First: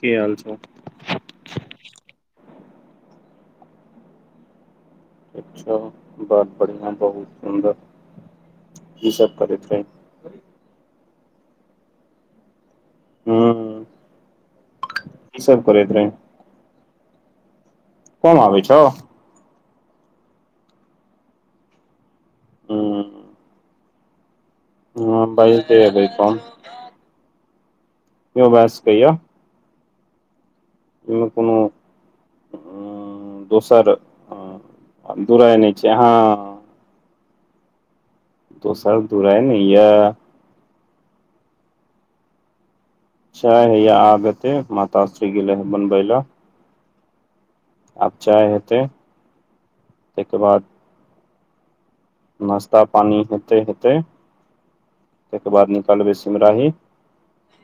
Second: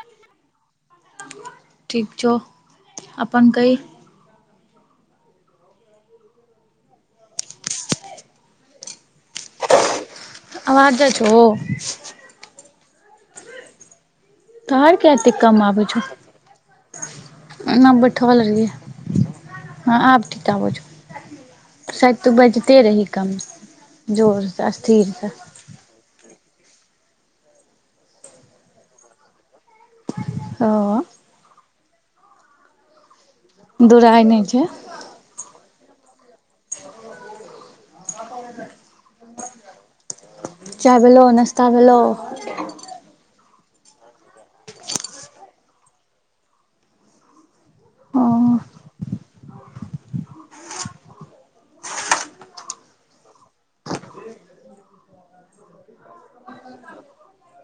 की हाल छो? ठीक छौ अपन कहि? अच्छा बहुत बढ़ियां बहुत सुन्दर की सब करैत रहि? आवाज जाइ छो? हूं। तोहर कै टा काम आबै छौ रही एना कम बैठल आबै छौ रीहे। हां आब ठीक आबै छौ, शैद तू बाजते हम्म रही कम। जोर से स्थिर से तै रहै कम। ईहो भै सके यै। हां। कुनू-कुनू उम्म दोसर दुराय नहि छै अ दूराए नै छै हाँ। दोसर दुराय नै यै। चाय भेलौ, नश्ता भेलौ। चाय हैया आब हेते माता श्री गेले हें बनबै लए। आब ओ चाय हेतै तएके बाद नाश्ता पानी हेते हेते तएके बाद निकलबे सिमराही।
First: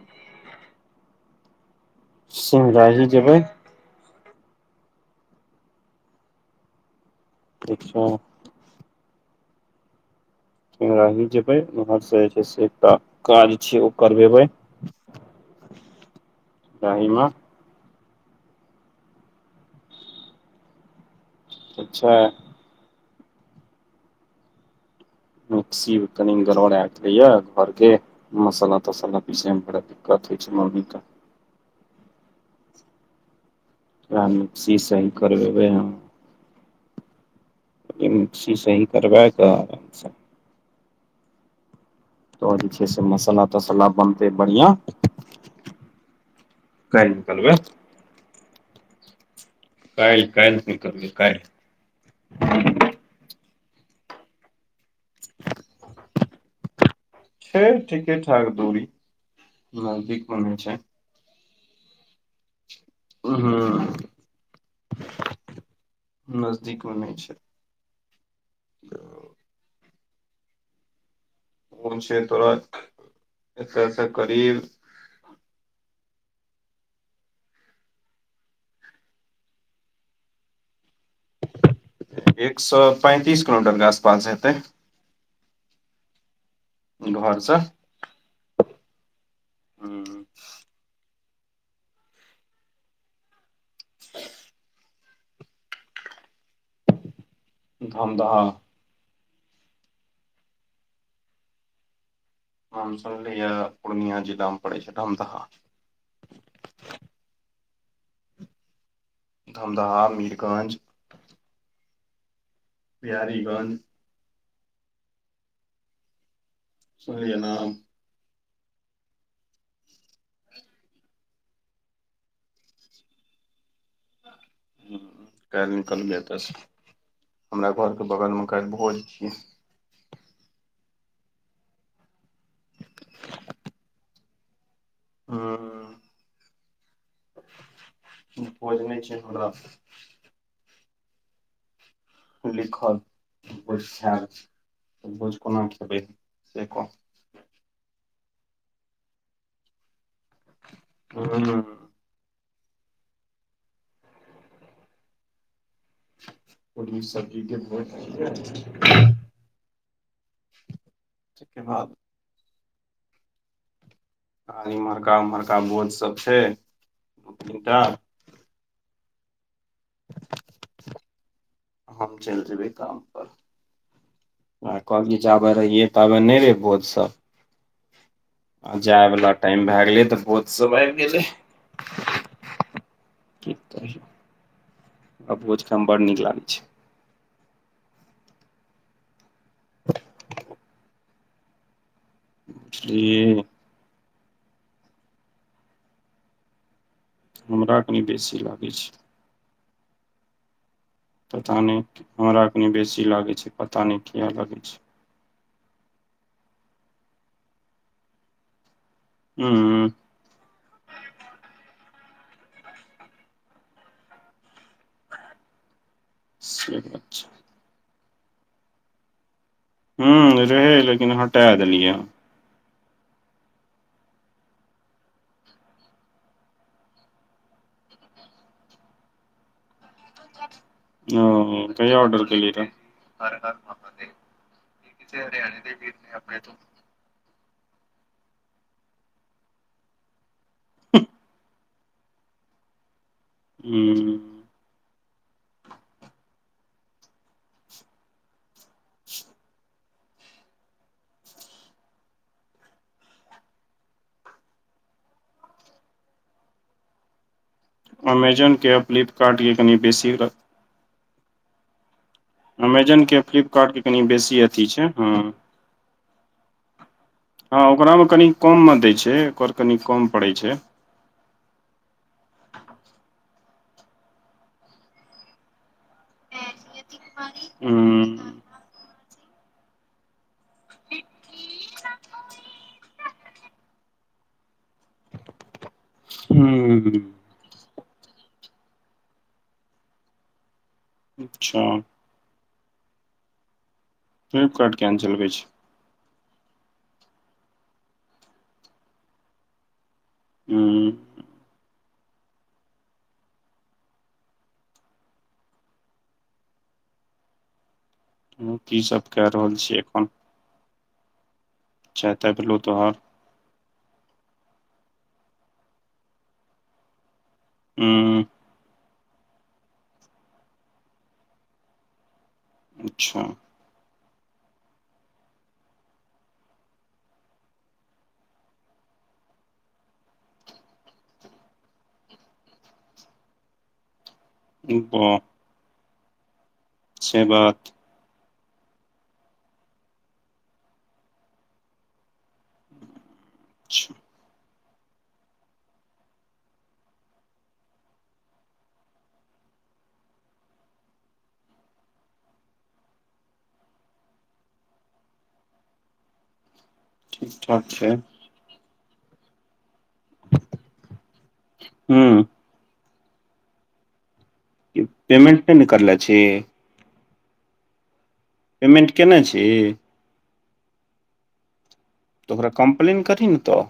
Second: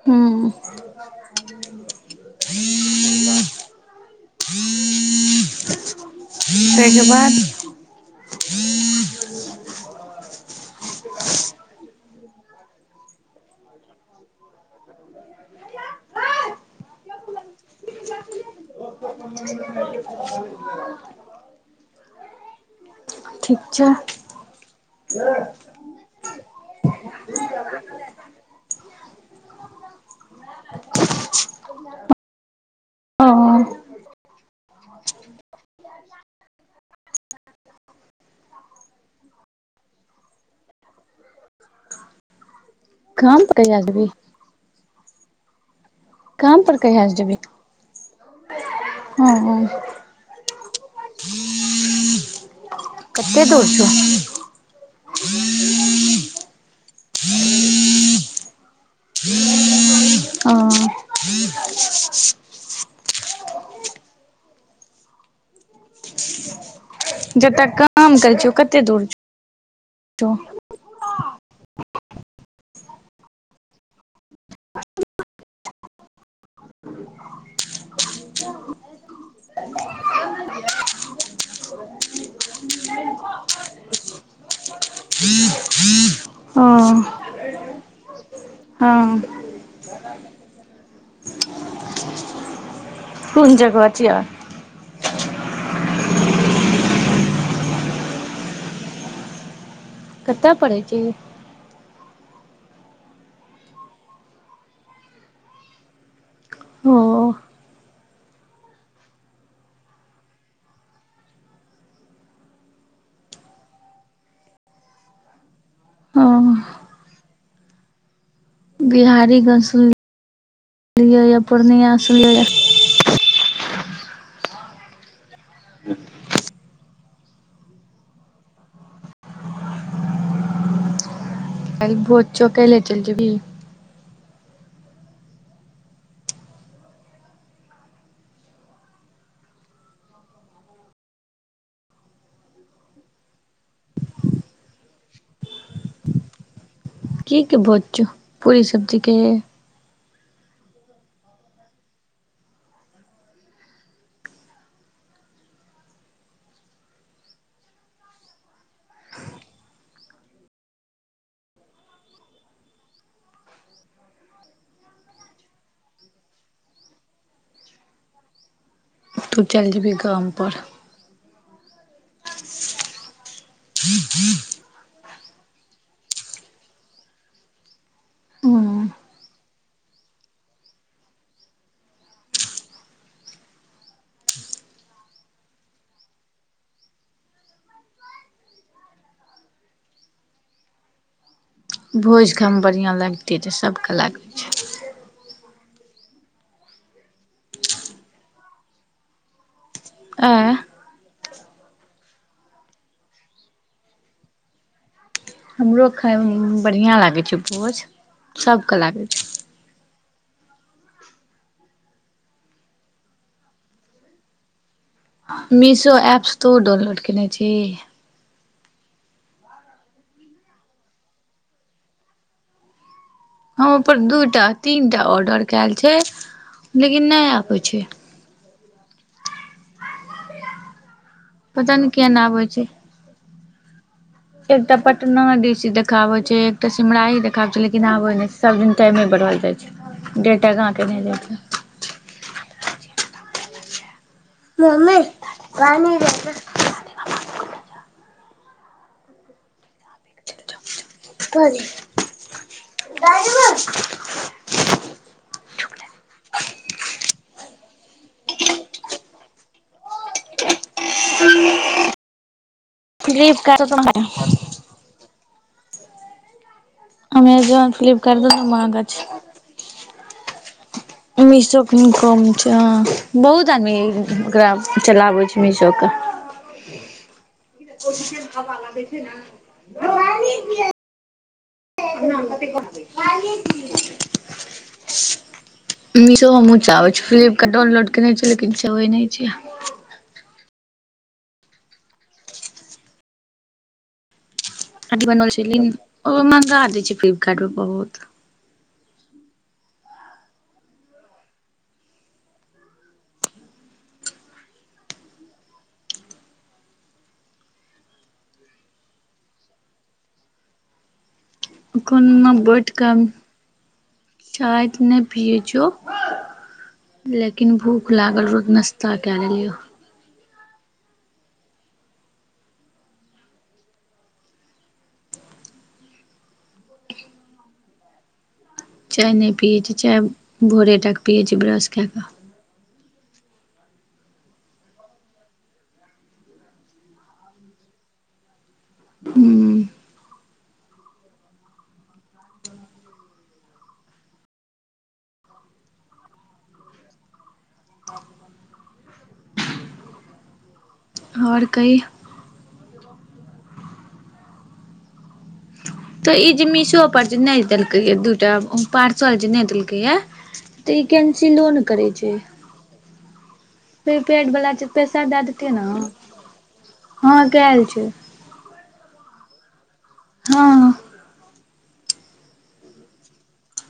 हूं। सिमराही जेबै। तै के बाद? ठीक छै? सिमराही जेबे उम्हर से जे छै एकटा काज छै ओ करवेबे। सिमराही में। ठीक छै। ठीक छै। मिक्सी कनि गरबड़े गेले यै घर के मसल्ला तसल्ला पीसे मे बड़ा दिक्कत होइ छै मम्मी के। ओ वैह मिक्सी सही करबेबै हम। ई मिक्सी सही करबै कै त जे छै से काम मसल्ला पर कहिया तसल्ला जेबही बनतै बढ़िआं। काम पर कहिआ जेबै? हं अं। कालि कालि निकलबै कालि। [unintelligible] छै ठीके ठाक दूरी, नजदीकमे नै छै। हँ उं हूं [inaudible] नजदीकमे नै छै। जत काम करै छीओ कतेक दूर [inaudible] छौ? उ छै तोरा एत सं करीब एक सौ पैंतीस किलोमीटर के आसपास हेतै। हँ घरसँ। हँ। ह कून जगह छीह? धमदाहा। कत पड़ै छै ई? नाम सुनलीह? पूर्णिया जिलामे पड़ै छै धमदहा। हं। धमदाहा, मीरगंज बिहारीगंज। ह सुनलीहे नाम? बिहारी गंज सुनलियै [inaudible] य पूर्णिया सुनलियैय य। [inaudible] हुं कालि निकलबै एत बस [inaudible] हमरा घरके बगलमे कालि भोज छियै। कालि भोज छौ कालिहे चैल जेभी? हुं [inaudible] भोज नै छै हमरा लिखल बोझ खाएब, बोझ कोना खेबै से कह। की के भोज छौ, पूरी सब्जीे के? हूं उं। पूरी सब्जी के भोज छियै। तै के बाद आ एम्हरका -उम्हरका भोझ सब छै दू तीनटा। तू चल जेबही काम पर। [inaudible] हम चैल जेबै काम पर [inaudible] वैह कहबी जाबे रहियै ताबे नै रहै भोज सब। हूं आ जाइ बला टाइम भा गेलै त भोज सब आबि गेलै। [inaudible] की कहियौ [inaudible] आ भोज खाइमे बड़ नीक लागै छै। भोज खाइमे बढ़ियां बुझलियै लैगते छै, सब के लागै छै हमरा कनी बेसी लागै छै। एं? पता नै, हमरा कनी बेसी लागेै छै, पता नै किए लागेै छै। हमरो खाइमे बढ़ियां लागै छै भोज, सब के लागै छै। हूँम्म। मिशो ऐप्स तुहुं से डाउनलोड बात केने छीही? हूँम्म रहै लेकिन हटा देलियै हं। हम ओपर दूटा, तीन टा ऑर्डर कैल छैय लेकिन नैय आबै छैय। ओ पता नहि कहिया किया ऑर्डर नहि आबै केलियै छै तऽ [unintelligible] एकटा पटना दिश देखाबै छै एकटा कैमरा आये देखाबै छैय लेकिन आबै नैय छैय सब दिन टाइमे बढ़ल जाय छैय डेट आगाँ केने जाय छैय। हूँ। मम्मी पानी दे दो। पानी दादी माँ। अमेजन के आ फ्लिपकार्ट के कनि बेसी अमेजन के अ फ्लिपकार्ट के कनि बेसी अथी छैय हँ। हँ अमेजोन ओकरा में फ्लिपकार्ट कनि दुनू कम में महगा दै छै छैय ओकर कनि कम पड़ै छैय। मीशो कनी कम छैय हँ। बहुत आदमी ओकरा चलाबै छैय मीशो कऽ। [unintelligible] हूँ केहेन हावा लागै छैय न रोहानी के। नाम कथि कहबै [unintelligible] मिशो हमहूँ चाबै हूँ छीयै फ्लिपकार्ट डाउनलोड केने छियै लेकिन चबै नैय छियै। अच्छा। फ्लिपकार्ट किया नहि कथि चलबै बनबै छी छेलियै ओ महंगा दै छैय फ्लिपकार्ट पर बहुत। हूँ। हूं की सब कए रहल छी एखन? एखन चाय ताय हम भेलौ बैठ तोहर कऽ चाय तऽ नैय पियै छियौ। लेकिन भूख हूँ लागल रो नाश्ता केए लेलियो। अच्छा। चाय नैय पियै छियै चाय भोरे टा कऽ पियै छियै ब्रश कए कऽ। उ अ से बात। हूँ च्छा। और कही। तऽ ई जे मिशोपर जे ठीक नैय ठाक देलकैए छै दू टा पार्सल जे नैय देलकैए तऽ ई कैन्सिलो नैय करै छैय। हूँ प्रीपैड वला छैय पैसा दए पेमेंट देतै नहि ने न करले छी हँ कैल छैय। पेमेन्ट केने छी? हँ। तऽ ओकरा कम्प्लेन करही न तऽ।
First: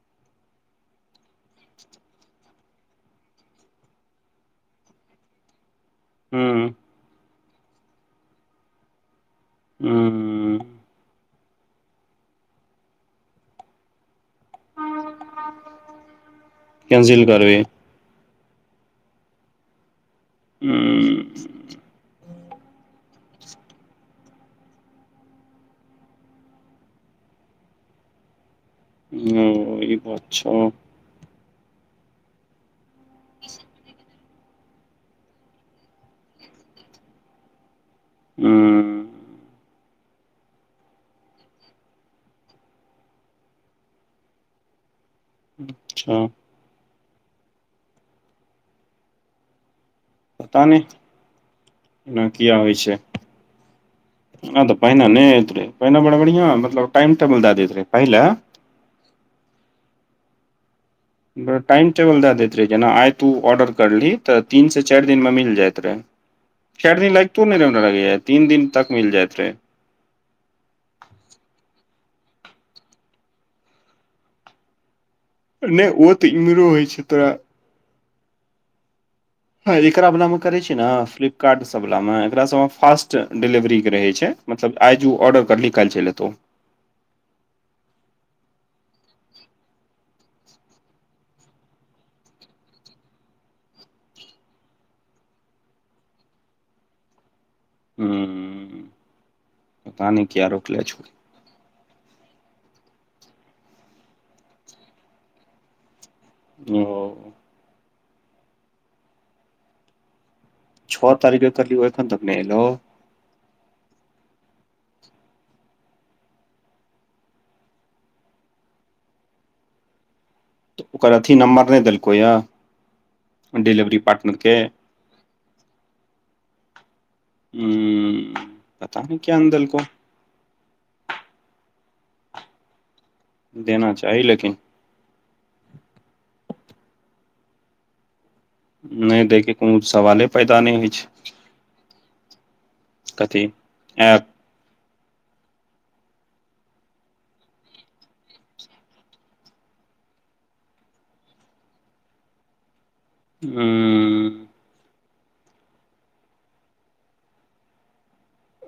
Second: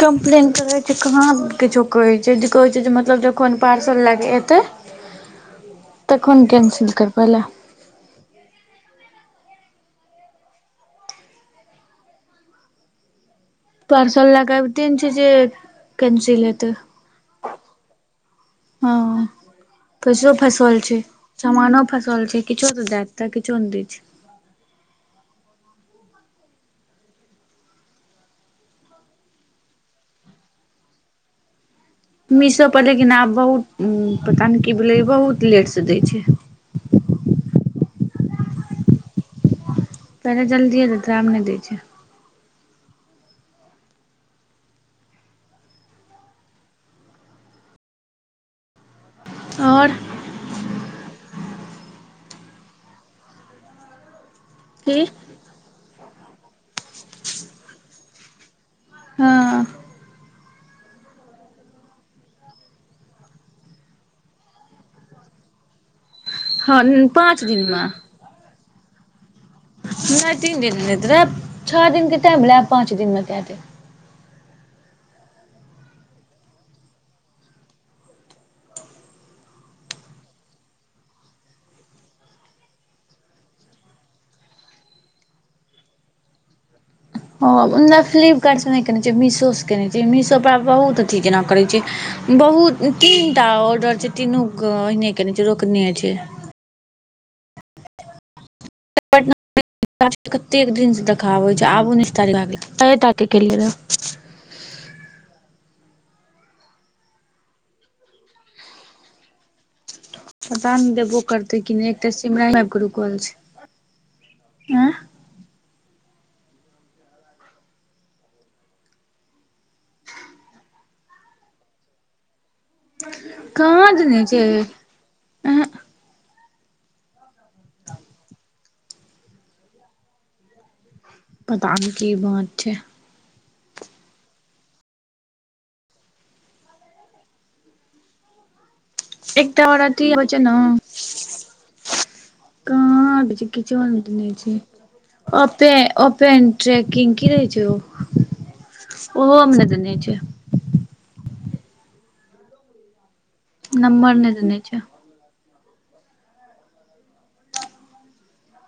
कम्प्लेन करै छैय कहाँ किछो कहै छैय जे कहै छैय जे मतलब जखन पार्सल लए कऽ एतै तखन हूँ कैंसिल करबै लए। उम्म। हूं। पार्सल लै कऽ अइबते नैय छै जे कैंसिल हेतै। कैंसिल करबी हँ पैसो फसल छै, हूँ समानो फसल छै। किछो तै दै दैते, किछो नै दै छै। ओ ई बात छो। मिशो पर लेकिन आब बहुत उम्म पता नै की भेले बहुत लेट से दै छै। हुं। पहिले जल्दिए देत रहे आब नै दै छै। अच्छा। और पता नै एना किया होइ छै। ऐना त की पहिने नै होैत रहै पहिने बड़ बढ़ियां मतलब टाइम टेबुल दए दैत रहै, पहिले हां। बड़ा टाइम टेबल दै दैत रहे जेना आइ तू ऑर्डर करलीह तऽ तीन से चार दिन में मिल जाइत रहे। हँ चार दिन लाएग पाँच तो नै रहे दिनमे हमरा लगे यै तीन दिन तक में मिल जायत रहे। नै तीन दिन में नै दै रहे, छ दिन के टाइम लै पाँच दिन मे दै दय। नै ओ तऽ इम्हरो होइ छै तोरा। हां एकरा वलामे करै छी नै फ्लिपकार्ट सब वलामे एकरा सबमे फास्ट डिलेवरी के रहै छै। मतलब आइ जे उ ऑर्डर करलीह काएल चैल एतौ। हां नै फ्लिपकार्ट से नै केने छीयै, मिशो से केने छीयै, मिशो कपड़ा बहुत अथी जेना करे छै, बहुत तीनटा ऑर्डर छै तीनू के ओहने कने छै, रोकने छै। हूं। एकटा के कतेक दिन छो से देखाबै छै आबो नै [unintelligible] कै टा के केलियै रहे? ओ। पता नै छओ देबो तारीख के करते की करलियौ नै एखन एकटा तक नहि सिमराही में एलौ आएब के रुकल छै, ए तऽ ओकर अथी नम्बर नै देलको यै? कहा देने छै, ऐहें उम्म पता नै किया नै देलको। पता नै की भाज छै। देना चाही लेकिन। नै दै के एकटा आओर कूनू अथी होइ सवाले छै ने पैदा नै होइ छै। कहा दै कथी छै किछो नै दइ ऐप छै। ओेपे ओपेन ट्रैकिंग की रहे छै होअ? उहो मे नै देने छै। नंबर नै उम्म देने छै।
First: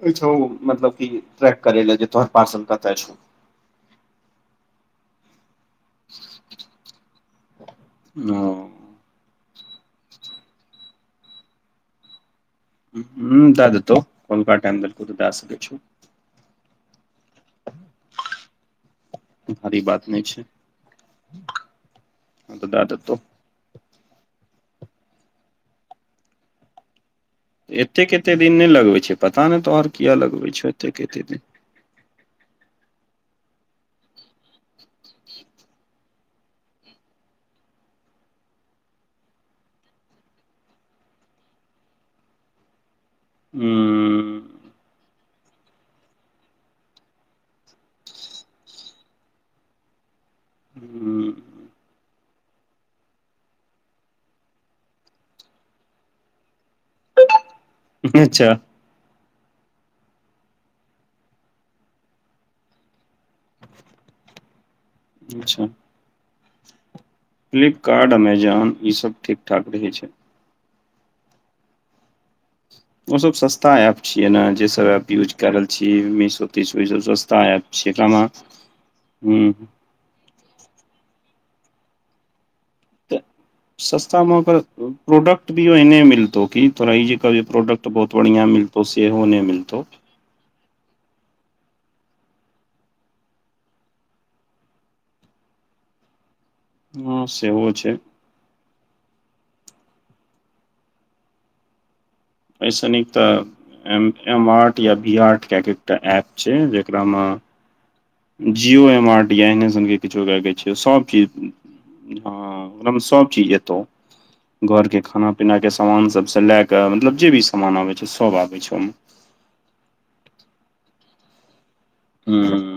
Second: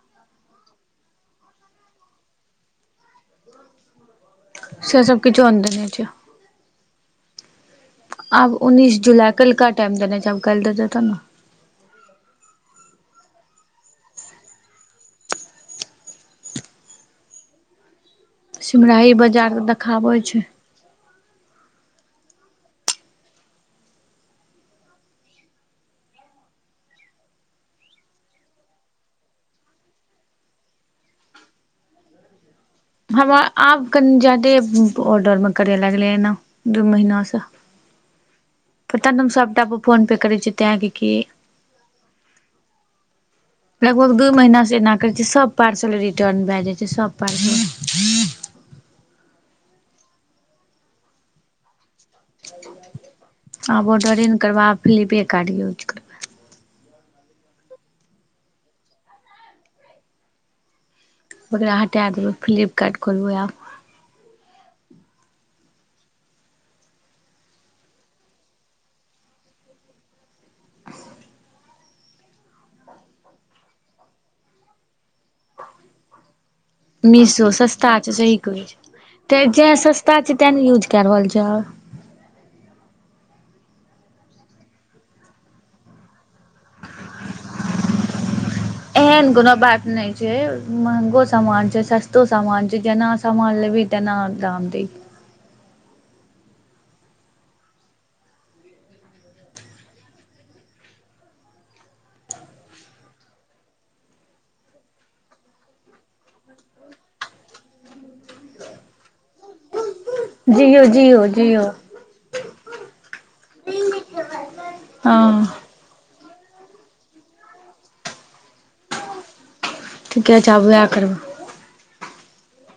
उ छो मतलब की ट्रैक करे लै जे तोहर पारसल कते छौ। से सब किछो नै देने छै। आब ओ उन्ननीस जुलाई कैल का टाइम देने छै, आब कएल दे तै तब नै। हुं दै देतौ कोलका टाइम देलको तै दै सकै छो। ह सिमराही बजा भारी बात नय छै, आब तै दै देतो। एतेक एते दिन नय लगबय छय पता नय तोहर किये लग बय छोउ एतेक एते दिन? हमर आब कनि जादे ऑर्डर मे करय लागले ऐना। दू महीना से पता नय हम सबटा पर फोन पे करय छियै तें कि की हुं। लगभग दू महिना से एना करय छीये सब पार्सल रिटर्न भै जाय छै सब पार्सल। हुं आब ऑर्डरे नै करबा, आब फ्लिपेकार्ट यूज कर अच्छा। ओकरा हटा देबै, फ्लिपकार्ट खोलबै आब। अच्छा। फ्लिपकार्ट, अमेजॉन ई सब ठीक-ठाक रहै छै। उ सब सस्ता एप छिये नै जे सब एप यूज काए रहल छी मीशो-तीशो इ सब सस्ता ऐप छै एकरा मे हुं। ता छै ताए नै यूज काए रहल छै। ते सस्ता मे ओकर प्रोडक्ट भी ओहने मिलतो की। तोरा इ जे कहबी जे प्रोडक्ट बहुत बढ़ियां मिलतो सेहो नै मिलतौ। जे महंगों समान छै, सस्तो समान छै, जेना समान लेबी तेना दाम दही। हां सेहो छै। अय से निक त एम एम आर्ट या भी आर्ट काए के एकटा एप छै, जेकरा मे जियो एम आर्ट या ऐहने सनके किछो काए के छै जियो सब जियो चीज जियो हां ओकरा मे सब चीज ऐतो। घर के हँ खाना-पीना के समान सब से लाए के मतलब जे भी समान आबै छै सब आबै छै ओय मे। ठीके छै आब वाएह करबै। हुं।